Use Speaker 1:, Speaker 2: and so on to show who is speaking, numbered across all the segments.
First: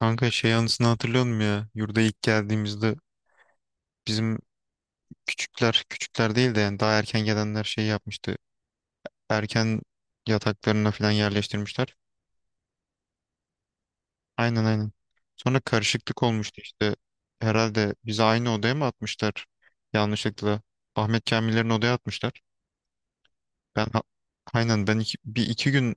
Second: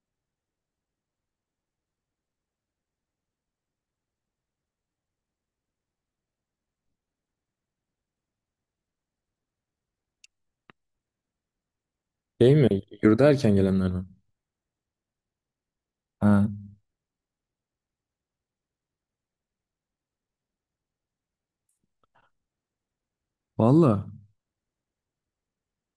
Speaker 1: Kanka şey anısını hatırlıyor musun ya? Yurda ilk geldiğimizde bizim küçükler, küçükler değil de yani daha erken gelenler şey yapmıştı. Erken yataklarına falan yerleştirmişler.
Speaker 2: Şey mi? Yurda erken gelenler mi?
Speaker 1: Aynen, aynen. Sonra karışıklık
Speaker 2: Ha,
Speaker 1: olmuştu işte. Herhalde bizi aynı odaya mı atmışlar? Yanlışlıkla. Ahmet Kamiller'in odaya atmışlar. Ben ha-
Speaker 2: valla.
Speaker 1: aynen, ben bir iki gün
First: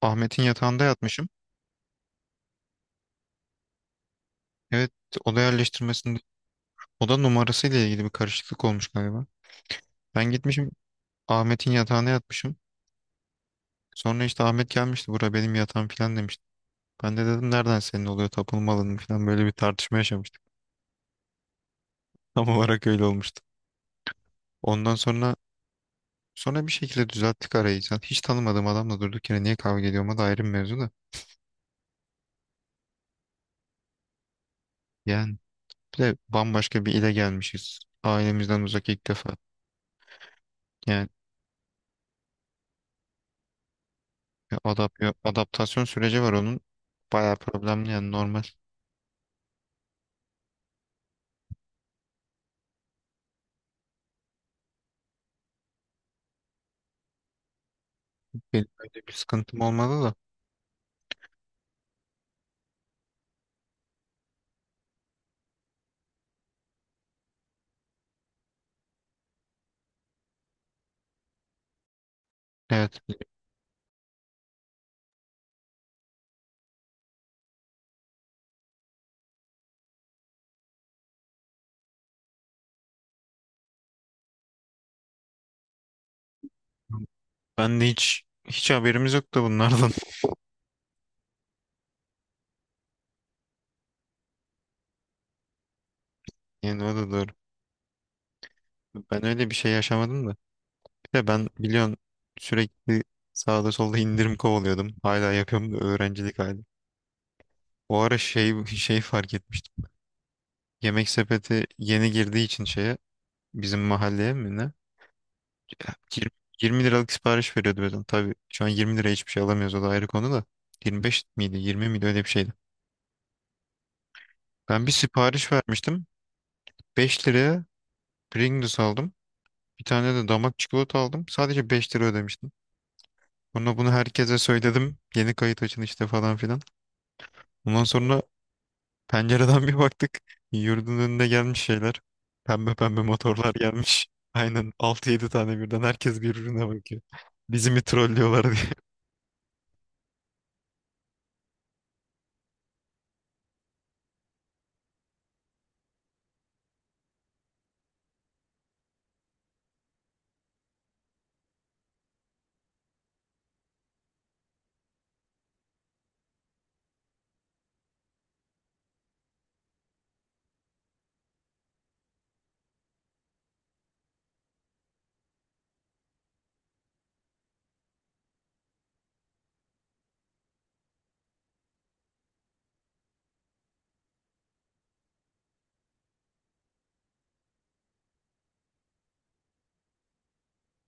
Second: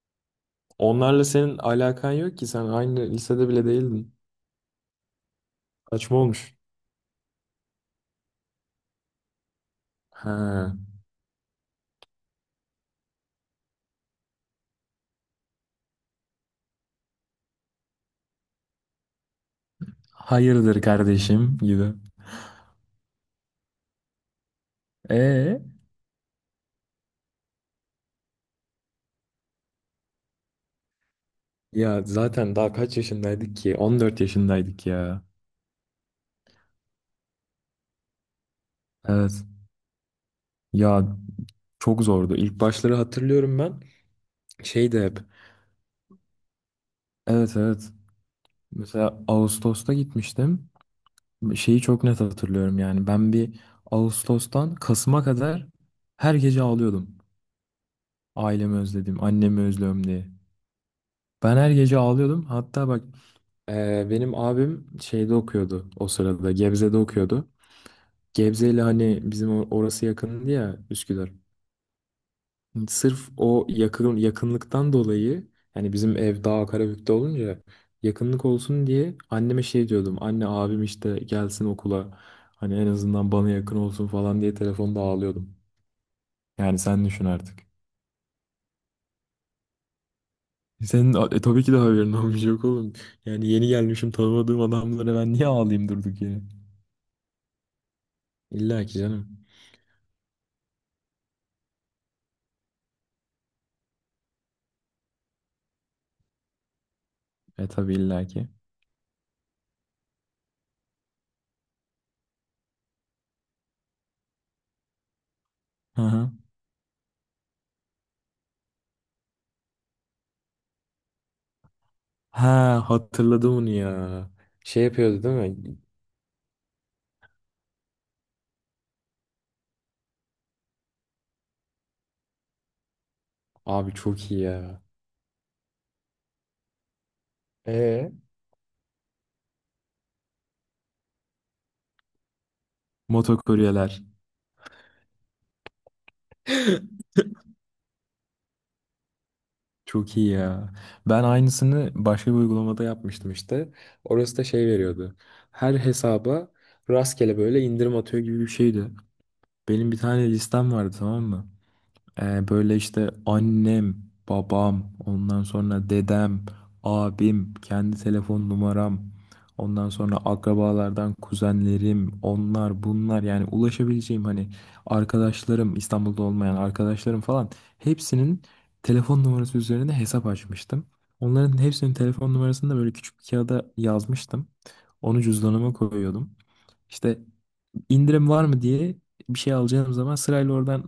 Speaker 1: Ahmet'in yatağında
Speaker 2: Onlarla
Speaker 1: yatmışım.
Speaker 2: senin alakan yok ki sen aynı lisede bile değildin.
Speaker 1: Evet, oda
Speaker 2: Saçma
Speaker 1: yerleştirmesinde
Speaker 2: olmuş.
Speaker 1: oda numarasıyla ilgili bir karışıklık olmuş galiba. Ben gitmişim
Speaker 2: Ha.
Speaker 1: Ahmet'in yatağına yatmışım. Sonra işte Ahmet gelmişti, bura benim yatağım falan demişti. Ben de dedim nereden senin oluyor, tapınma alanın falan, böyle bir tartışma yaşamıştık.
Speaker 2: Hayırdır kardeşim gibi.
Speaker 1: Tam olarak öyle olmuştu. Ondan sonra
Speaker 2: E,
Speaker 1: sonra bir şekilde düzelttik arayı. Zaten hiç tanımadığım adamla durduk yere niye kavga ediyorma da ayrı bir mevzu da.
Speaker 2: ya zaten daha kaç yaşındaydık ki? 14 yaşındaydık ya.
Speaker 1: Yani bir de bambaşka bir ile gelmişiz. Ailemizden uzak ilk defa.
Speaker 2: Evet.
Speaker 1: Yani
Speaker 2: Ya, çok zordu. İlk başları hatırlıyorum ben.
Speaker 1: bir adap
Speaker 2: Şey de hep.
Speaker 1: adaptasyon süreci var onun. Bayağı
Speaker 2: Evet,
Speaker 1: problemli
Speaker 2: evet.
Speaker 1: yani, normal.
Speaker 2: Mesela Ağustos'ta gitmiştim. Şeyi çok net hatırlıyorum yani. Ben bir Ağustos'tan Kasım'a kadar her gece ağlıyordum.
Speaker 1: Benim
Speaker 2: Ailemi
Speaker 1: öyle bir
Speaker 2: özledim,
Speaker 1: sıkıntım
Speaker 2: annemi
Speaker 1: olmadı
Speaker 2: özlüyorum
Speaker 1: da.
Speaker 2: diye. Ben her gece ağlıyordum. Hatta bak, benim abim şeyde okuyordu o sırada. Gebze'de okuyordu. Gebze ile hani bizim orası yakındı ya, Üsküdar.
Speaker 1: Evet.
Speaker 2: Sırf o yakın, yakınlıktan dolayı yani bizim ev daha Karabük'te olunca yakınlık olsun diye anneme şey diyordum. Anne abim işte gelsin okula, hani en azından bana yakın olsun falan diye telefonda ağlıyordum. Yani sen düşün artık.
Speaker 1: Ben de hiç haberimiz yoktu bunlardan.
Speaker 2: Senin tabii ki de haberin olmuş yok oğlum. Yani yeni gelmişim, tanımadığım adamlara ben niye ağlayayım durduk yere?
Speaker 1: Yani o da doğru.
Speaker 2: İlla ki
Speaker 1: Ben
Speaker 2: canım.
Speaker 1: öyle bir şey yaşamadım da. Bir de ben biliyorsun, sürekli sağda solda indirim kovalıyordum. Hala yapıyorum da, öğrencilik hali.
Speaker 2: E tabii,
Speaker 1: O ara
Speaker 2: illa ki.
Speaker 1: şey şey fark etmiştim. Yemek sepeti yeni girdiği için şeye, bizim mahalleye mi ne?
Speaker 2: Hı
Speaker 1: Yir-
Speaker 2: hı.
Speaker 1: 20 liralık sipariş veriyordu mesela. Tabii şu an 20 liraya hiçbir şey alamıyoruz, o da ayrı konu da. 25 miydi, 20 miydi, öyle bir şeydi.
Speaker 2: Ha, hatırladım onu ya. Şey
Speaker 1: Ben bir
Speaker 2: yapıyordu değil
Speaker 1: sipariş
Speaker 2: mi?
Speaker 1: vermiştim. 5 liraya Pringles aldım. Bir tane de damak çikolata aldım. Sadece 5 lira ödemiştim. Bunu
Speaker 2: Abi çok
Speaker 1: herkese
Speaker 2: iyi ya.
Speaker 1: söyledim. Yeni kayıt açın işte falan filan. Ondan
Speaker 2: Ee?
Speaker 1: sonra pencereden bir baktık. Yurdun önüne gelmiş şeyler. Pembe pembe motorlar
Speaker 2: Motokuryeler.
Speaker 1: gelmiş. Aynen, altı yedi tane birden, herkes birbirine bakıyor. Bizi mi trollüyorlar diye.
Speaker 2: Çok iyi ya. Ben aynısını başka bir uygulamada yapmıştım işte. Orası da şey veriyordu. Her hesaba rastgele böyle indirim atıyor gibi bir şeydi. Benim bir tane listem vardı, tamam mı? Böyle işte annem, babam, ondan sonra dedem, abim, kendi telefon numaram, ondan sonra akrabalardan kuzenlerim, onlar bunlar, yani ulaşabileceğim hani arkadaşlarım, İstanbul'da olmayan arkadaşlarım falan, hepsinin telefon numarası üzerine hesap açmıştım. Onların hepsinin telefon numarasını da böyle küçük bir kağıda yazmıştım. Onu cüzdanıma koyuyordum. İşte indirim var mı diye bir şey alacağım zaman sırayla oradan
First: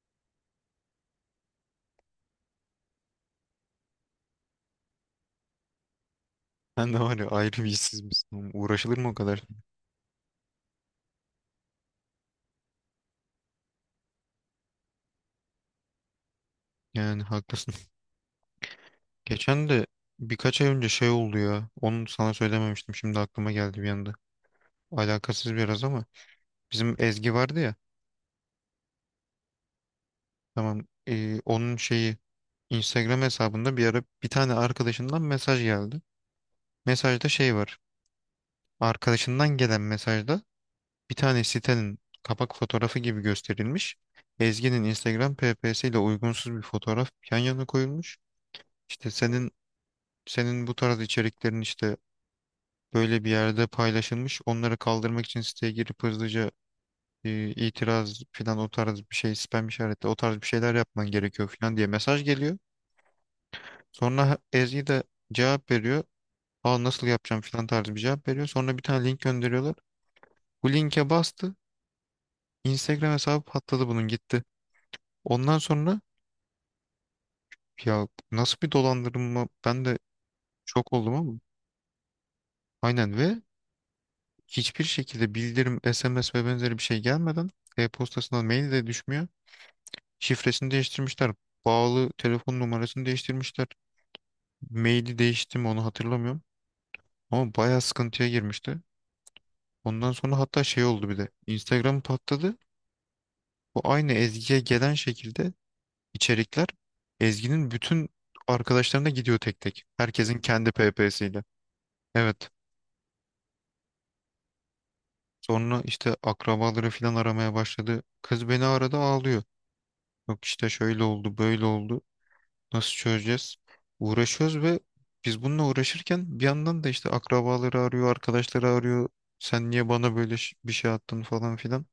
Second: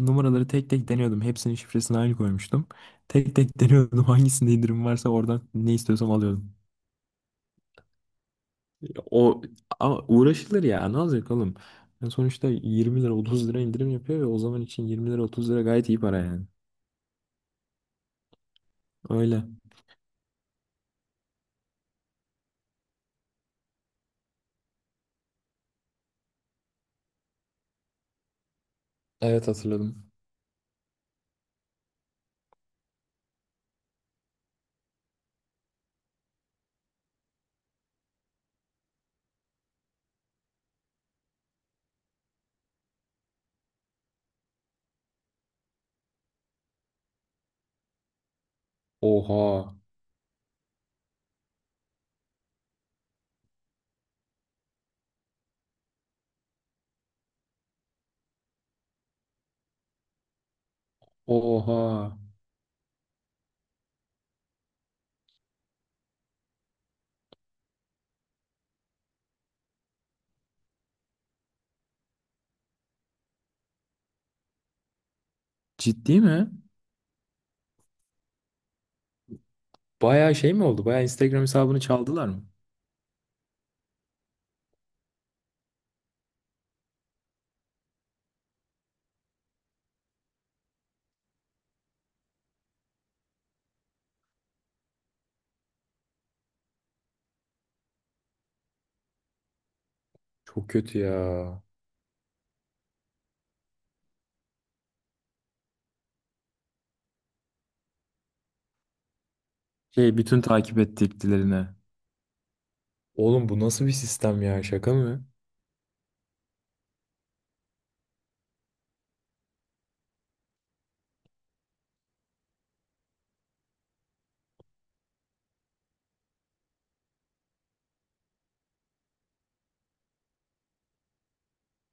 Speaker 2: numaraları tek tek deniyordum. Hepsinin şifresini aynı koymuştum. Tek tek deniyordum, hangisinde indirim varsa oradan ne istiyorsam alıyordum.
Speaker 1: Ben de var ya, ayrı bir işsiz misin oğlum? Uğraşılır mı o kadar?
Speaker 2: O ama uğraşılır ya, ne olacak oğlum? Yani sonuçta 20 lira 30 lira indirim yapıyor ve o zaman için 20 lira 30 lira gayet iyi para yani.
Speaker 1: Yani haklısın.
Speaker 2: Öyle.
Speaker 1: Geçen de, birkaç ay önce şey oldu ya. Onu sana söylememiştim. Şimdi aklıma geldi bir anda. Alakasız biraz ama. Bizim Ezgi vardı ya.
Speaker 2: Evet, hatırladım.
Speaker 1: Tamam. Onun şeyi, Instagram hesabında bir ara bir tane arkadaşından mesaj geldi. Mesajda şey var. Arkadaşından gelen mesajda bir tane sitenin kapak fotoğrafı gibi gösterilmiş. Ezgi'nin Instagram PPS ile uygunsuz bir fotoğraf yan yana koyulmuş. İşte senin
Speaker 2: Oha.
Speaker 1: senin bu tarz içeriklerin işte böyle bir yerde paylaşılmış. Onları kaldırmak için siteye girip hızlıca itiraz falan, o tarz bir şey, spam işareti, o tarz bir şeyler yapman gerekiyor falan diye
Speaker 2: Oha.
Speaker 1: mesaj geliyor. Sonra Ezgi de cevap veriyor. Aa, nasıl yapacağım filan tarzı bir cevap veriyor. Sonra bir tane link gönderiyorlar. Bu linke bastı. Instagram hesabı patladı, bunun gitti. Ondan sonra,
Speaker 2: Ciddi mi?
Speaker 1: ya nasıl bir dolandırma, ben de
Speaker 2: Bayağı şey mi oldu?
Speaker 1: şok
Speaker 2: Bayağı
Speaker 1: oldum ama.
Speaker 2: Instagram hesabını çaldılar mı?
Speaker 1: Aynen, ve hiçbir şekilde bildirim, SMS ve benzeri bir şey gelmeden, e-postasına mail de düşmüyor. Şifresini değiştirmişler. Bağlı telefon numarasını değiştirmişler. Maili değişti mi, onu hatırlamıyorum. Ama bayağı sıkıntıya girmişti. Ondan sonra hatta
Speaker 2: Çok
Speaker 1: şey
Speaker 2: kötü
Speaker 1: oldu bir de.
Speaker 2: ya.
Speaker 1: Instagram patladı. Bu aynı Ezgi'ye gelen şekilde içerikler, Ezgi'nin bütün arkadaşlarına gidiyor tek tek.
Speaker 2: Şey,
Speaker 1: Herkesin
Speaker 2: bütün
Speaker 1: kendi
Speaker 2: takip
Speaker 1: PP'siyle.
Speaker 2: ettiklerine.
Speaker 1: Evet.
Speaker 2: Oğlum bu nasıl bir sistem ya, şaka mı?
Speaker 1: Sonra işte akrabaları falan aramaya başladı. Kız beni arada ağlıyor. Yok işte şöyle oldu, böyle oldu. Nasıl çözeceğiz? Uğraşıyoruz ve biz bununla uğraşırken bir yandan da işte akrabaları arıyor, arkadaşları arıyor. Sen niye bana böyle bir şey attın falan filan.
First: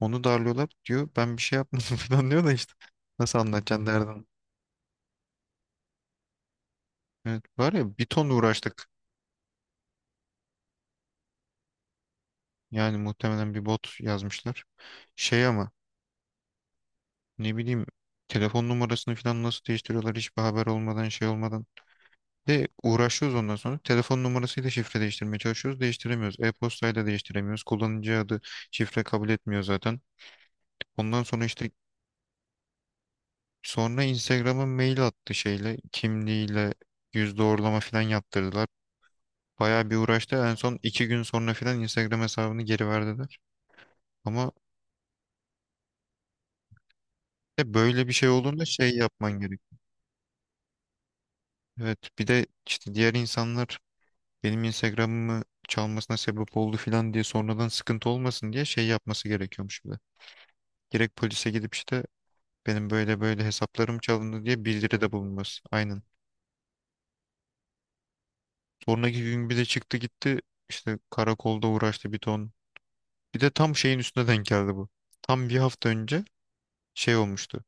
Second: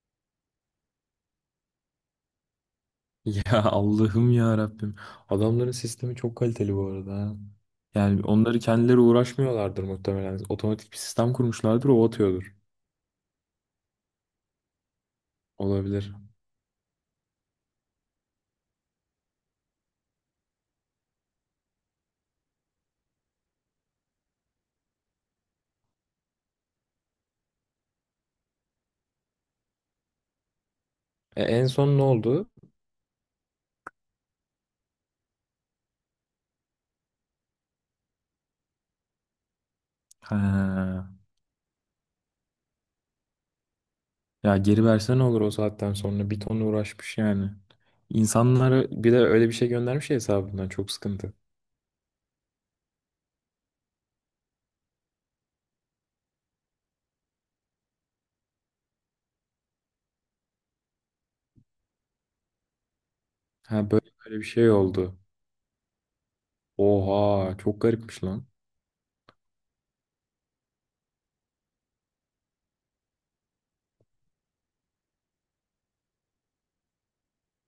Speaker 1: Onu darlıyorlar diyor. Ben bir şey yapmadım falan diyor da işte. Nasıl
Speaker 2: Ya
Speaker 1: anlatacaksın, derdin.
Speaker 2: Allah'ım ya Rabbim. Adamların sistemi çok kaliteli bu arada, ha.
Speaker 1: Evet, var ya bir
Speaker 2: Yani
Speaker 1: ton
Speaker 2: onları
Speaker 1: uğraştık.
Speaker 2: kendileri uğraşmıyorlardır muhtemelen. Otomatik bir sistem kurmuşlardır, o atıyordur.
Speaker 1: Yani muhtemelen bir bot yazmışlar. Şey ama,
Speaker 2: Olabilir.
Speaker 1: ne bileyim, telefon numarasını falan nasıl değiştiriyorlar hiçbir haber olmadan, şey olmadan. De uğraşıyoruz ondan sonra. Telefon numarasıyla şifre değiştirmeye çalışıyoruz. Değiştiremiyoruz. E-postayla değiştiremiyoruz. Kullanıcı adı, şifre kabul etmiyor zaten. Ondan
Speaker 2: E,
Speaker 1: sonra
Speaker 2: en
Speaker 1: işte,
Speaker 2: son ne oldu?
Speaker 1: Instagram'a mail attı, şeyle, kimliğiyle yüz doğrulama falan yaptırdılar. Bayağı bir uğraştı. En son
Speaker 2: Ha.
Speaker 1: 2 gün sonra falan Instagram hesabını geri verdiler. Ama.
Speaker 2: Ya geri verse ne olur, o saatten sonra bir ton uğraşmış yani.
Speaker 1: De böyle bir şey olduğunda
Speaker 2: İnsanlara
Speaker 1: şey
Speaker 2: bir de
Speaker 1: yapman
Speaker 2: öyle bir
Speaker 1: gerek.
Speaker 2: şey göndermiş ya hesabından, çok sıkıntı.
Speaker 1: Evet, bir de işte diğer insanlar benim Instagram'ımı çalmasına sebep oldu falan diye sonradan sıkıntı olmasın diye şey yapması gerekiyormuş bir de. Direkt polise gidip işte benim böyle böyle
Speaker 2: Ha,
Speaker 1: hesaplarım
Speaker 2: böyle böyle bir
Speaker 1: çalındı diye
Speaker 2: şey
Speaker 1: bildiride
Speaker 2: oldu.
Speaker 1: bulunması. Aynen.
Speaker 2: Oha, çok garipmiş lan.
Speaker 1: Sonraki gün bir de çıktı gitti, işte karakolda uğraştı bir ton. Bir de tam şeyin üstüne denk geldi bu. Tam bir hafta önce şey olmuştu.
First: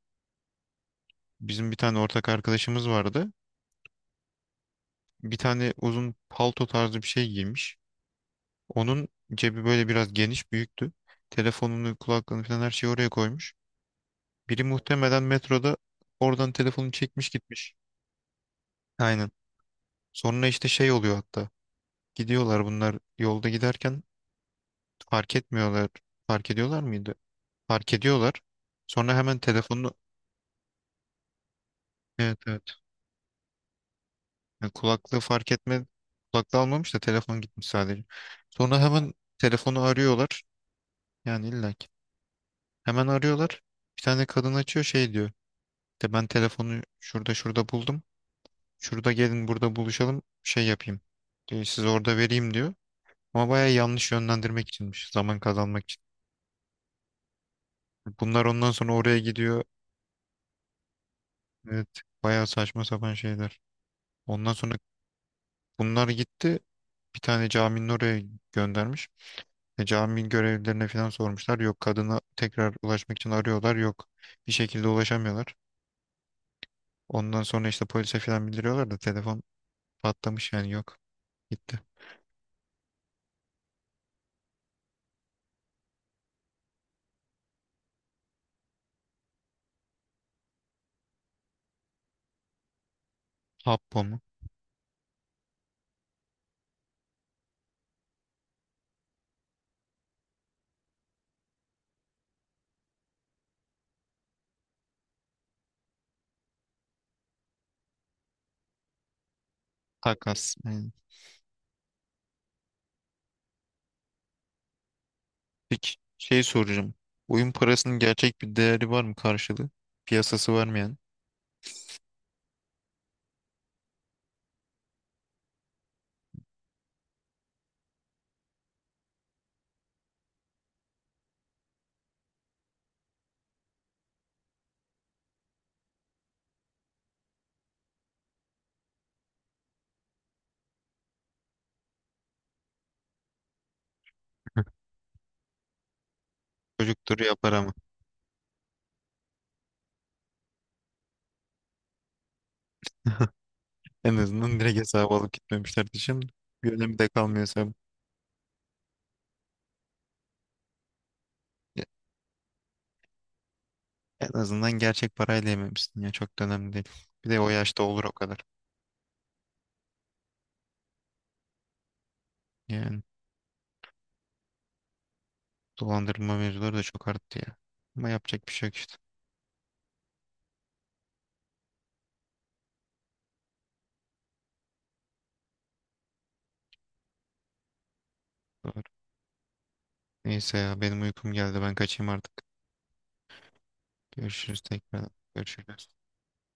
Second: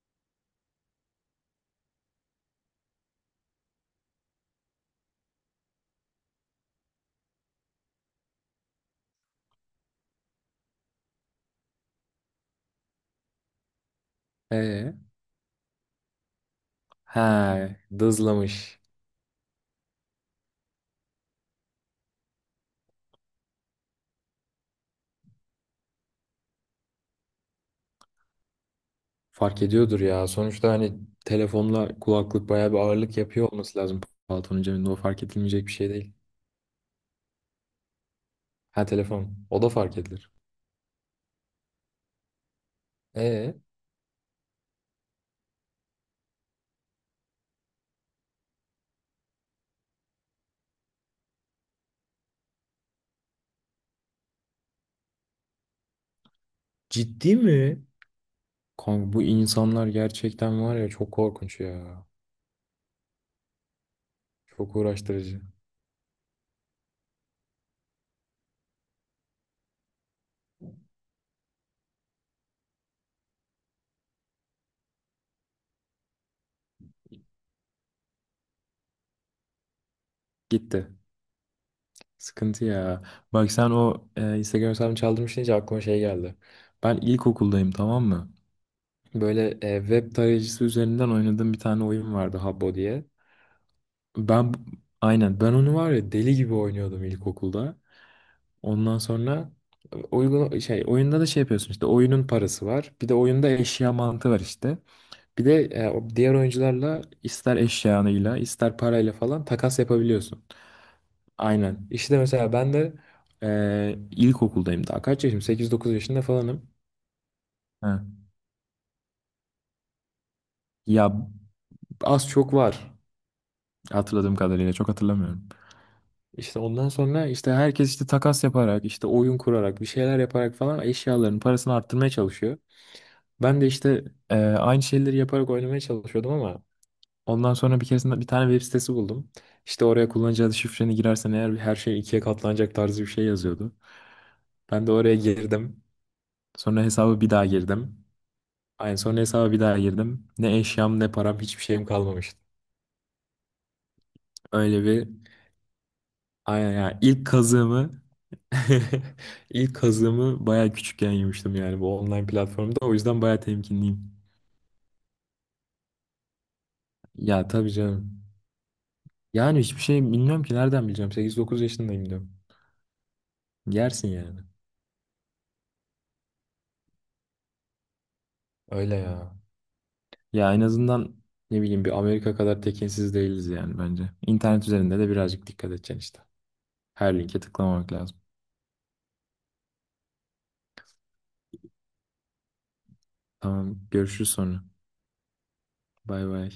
Speaker 1: Bizim bir tane ortak arkadaşımız vardı. Bir tane uzun palto tarzı bir şey giymiş. Onun cebi böyle biraz geniş büyüktü. Telefonunu, kulaklığını falan her şeyi oraya koymuş. Biri
Speaker 2: E,
Speaker 1: muhtemelen metroda oradan telefonu çekmiş
Speaker 2: ha,
Speaker 1: gitmiş.
Speaker 2: dızlamış.
Speaker 1: Aynen. Sonra işte şey oluyor hatta. Gidiyorlar bunlar, yolda giderken fark etmiyorlar. Fark ediyorlar mıydı? Fark ediyorlar. Sonra hemen
Speaker 2: Fark
Speaker 1: telefonu.
Speaker 2: ediyordur ya. Sonuçta hani telefonla
Speaker 1: Evet,
Speaker 2: kulaklık bayağı bir
Speaker 1: evet.
Speaker 2: ağırlık yapıyor olması lazım, paltonun
Speaker 1: Yani
Speaker 2: cebinde. O
Speaker 1: kulaklığı
Speaker 2: fark
Speaker 1: fark
Speaker 2: edilmeyecek bir
Speaker 1: etme,
Speaker 2: şey değil.
Speaker 1: kulaklığı almamış da telefon gitmiş sadece. Sonra
Speaker 2: Ha,
Speaker 1: hemen
Speaker 2: telefon. O da
Speaker 1: telefonu
Speaker 2: fark edilir.
Speaker 1: arıyorlar. Yani illaki. Hemen
Speaker 2: E,
Speaker 1: arıyorlar. Bir tane kadın açıyor, şey diyor. De ben telefonu şurada şurada buldum. Şurada gelin, burada buluşalım, şey yapayım. Diyor, size orada vereyim diyor. Ama baya yanlış yönlendirmek içinmiş. Zaman kazanmak için.
Speaker 2: ciddi mi?
Speaker 1: Bunlar ondan sonra
Speaker 2: Kanka
Speaker 1: oraya
Speaker 2: bu
Speaker 1: gidiyor.
Speaker 2: insanlar gerçekten var ya, çok korkunç
Speaker 1: Evet,
Speaker 2: ya.
Speaker 1: baya saçma sapan şeyler. Ondan sonra
Speaker 2: Çok uğraştırıcı.
Speaker 1: bunlar gitti. Bir tane caminin oraya göndermiş. Cami görevlilerine falan sormuşlar. Yok, kadına tekrar ulaşmak için arıyorlar. Yok, bir şekilde ulaşamıyorlar. Ondan sonra işte polise falan bildiriyorlar da telefon patlamış yani,
Speaker 2: Gitti.
Speaker 1: yok. Gitti.
Speaker 2: Sıkıntı ya. Bak sen o, Instagram hesabını çaldırmış deyince aklıma şey geldi. Ben ilkokuldayım, tamam mı? Böyle web tarayıcısı üzerinden oynadığım bir tane oyun vardı, Habbo diye.
Speaker 1: Habbo mu?
Speaker 2: Ben aynen ben onu var ya deli gibi oynuyordum ilkokulda. Ondan sonra uygun şey, oyunda da şey yapıyorsun işte, oyunun parası var. Bir de oyunda eşya mantığı var işte. Bir de o diğer oyuncularla ister eşyanıyla ister parayla falan takas yapabiliyorsun.
Speaker 1: Takas. Hı.
Speaker 2: Aynen. İşte mesela ben de ilkokuldayım daha. Kaç yaşım? 8-9
Speaker 1: Peki
Speaker 2: yaşında
Speaker 1: şey
Speaker 2: falanım.
Speaker 1: soracağım. Oyun parasının
Speaker 2: Ha.
Speaker 1: gerçek bir değeri var mı, karşılığı? Piyasası varmayan.
Speaker 2: Ya az çok var hatırladığım kadarıyla. Çok hatırlamıyorum. İşte ondan sonra işte herkes işte takas yaparak işte oyun kurarak bir şeyler yaparak falan eşyaların parasını arttırmaya çalışıyor. Ben de işte aynı şeyleri yaparak oynamaya çalışıyordum ama ondan sonra bir keresinde bir tane web sitesi buldum. İşte oraya kullanıcı adı şifreni girersen eğer her şey ikiye katlanacak tarzı bir şey yazıyordu. Ben de oraya girdim. Sonra
Speaker 1: Çocuktur
Speaker 2: hesabı bir daha
Speaker 1: yapar ama.
Speaker 2: girdim. Aynı, sonra hesaba bir daha girdim. Ne eşyam ne param hiçbir şeyim kalmamıştı.
Speaker 1: En azından direkt
Speaker 2: Öyle bir
Speaker 1: hesabı alıp gitmemişler diyeceğim de.
Speaker 2: Aynen,
Speaker 1: Bir
Speaker 2: yani
Speaker 1: önemi de
Speaker 2: ilk
Speaker 1: kalmıyor hesabın.
Speaker 2: kazığımı ilk kazığımı bayağı küçükken yemiştim yani,
Speaker 1: Ya,
Speaker 2: bu online platformda. O yüzden bayağı temkinliyim.
Speaker 1: en azından gerçek parayla yememişsin ya. Çok da önemli değil. Bir de
Speaker 2: Ya
Speaker 1: o
Speaker 2: tabii
Speaker 1: yaşta olur o
Speaker 2: canım.
Speaker 1: kadar.
Speaker 2: Yani hiçbir şey bilmiyorum ki, nereden bileceğim. 8-9 yaşındayım diyorum.
Speaker 1: Yani
Speaker 2: Yersin yani.
Speaker 1: dolandırma mevzuları da çok arttı ya. Ama yapacak bir şey yok
Speaker 2: Öyle
Speaker 1: işte.
Speaker 2: ya. Ya en azından ne bileyim, bir Amerika kadar tekinsiz değiliz yani, bence. İnternet üzerinde de birazcık dikkat edeceksin işte. Her linke tıklamamak lazım.
Speaker 1: Doğru. Neyse ya, benim uykum geldi. Ben kaçayım artık.
Speaker 2: Tamam, görüşürüz
Speaker 1: Görüşürüz
Speaker 2: sonra.
Speaker 1: tekrar. Görüşürüz.
Speaker 2: Bay bay.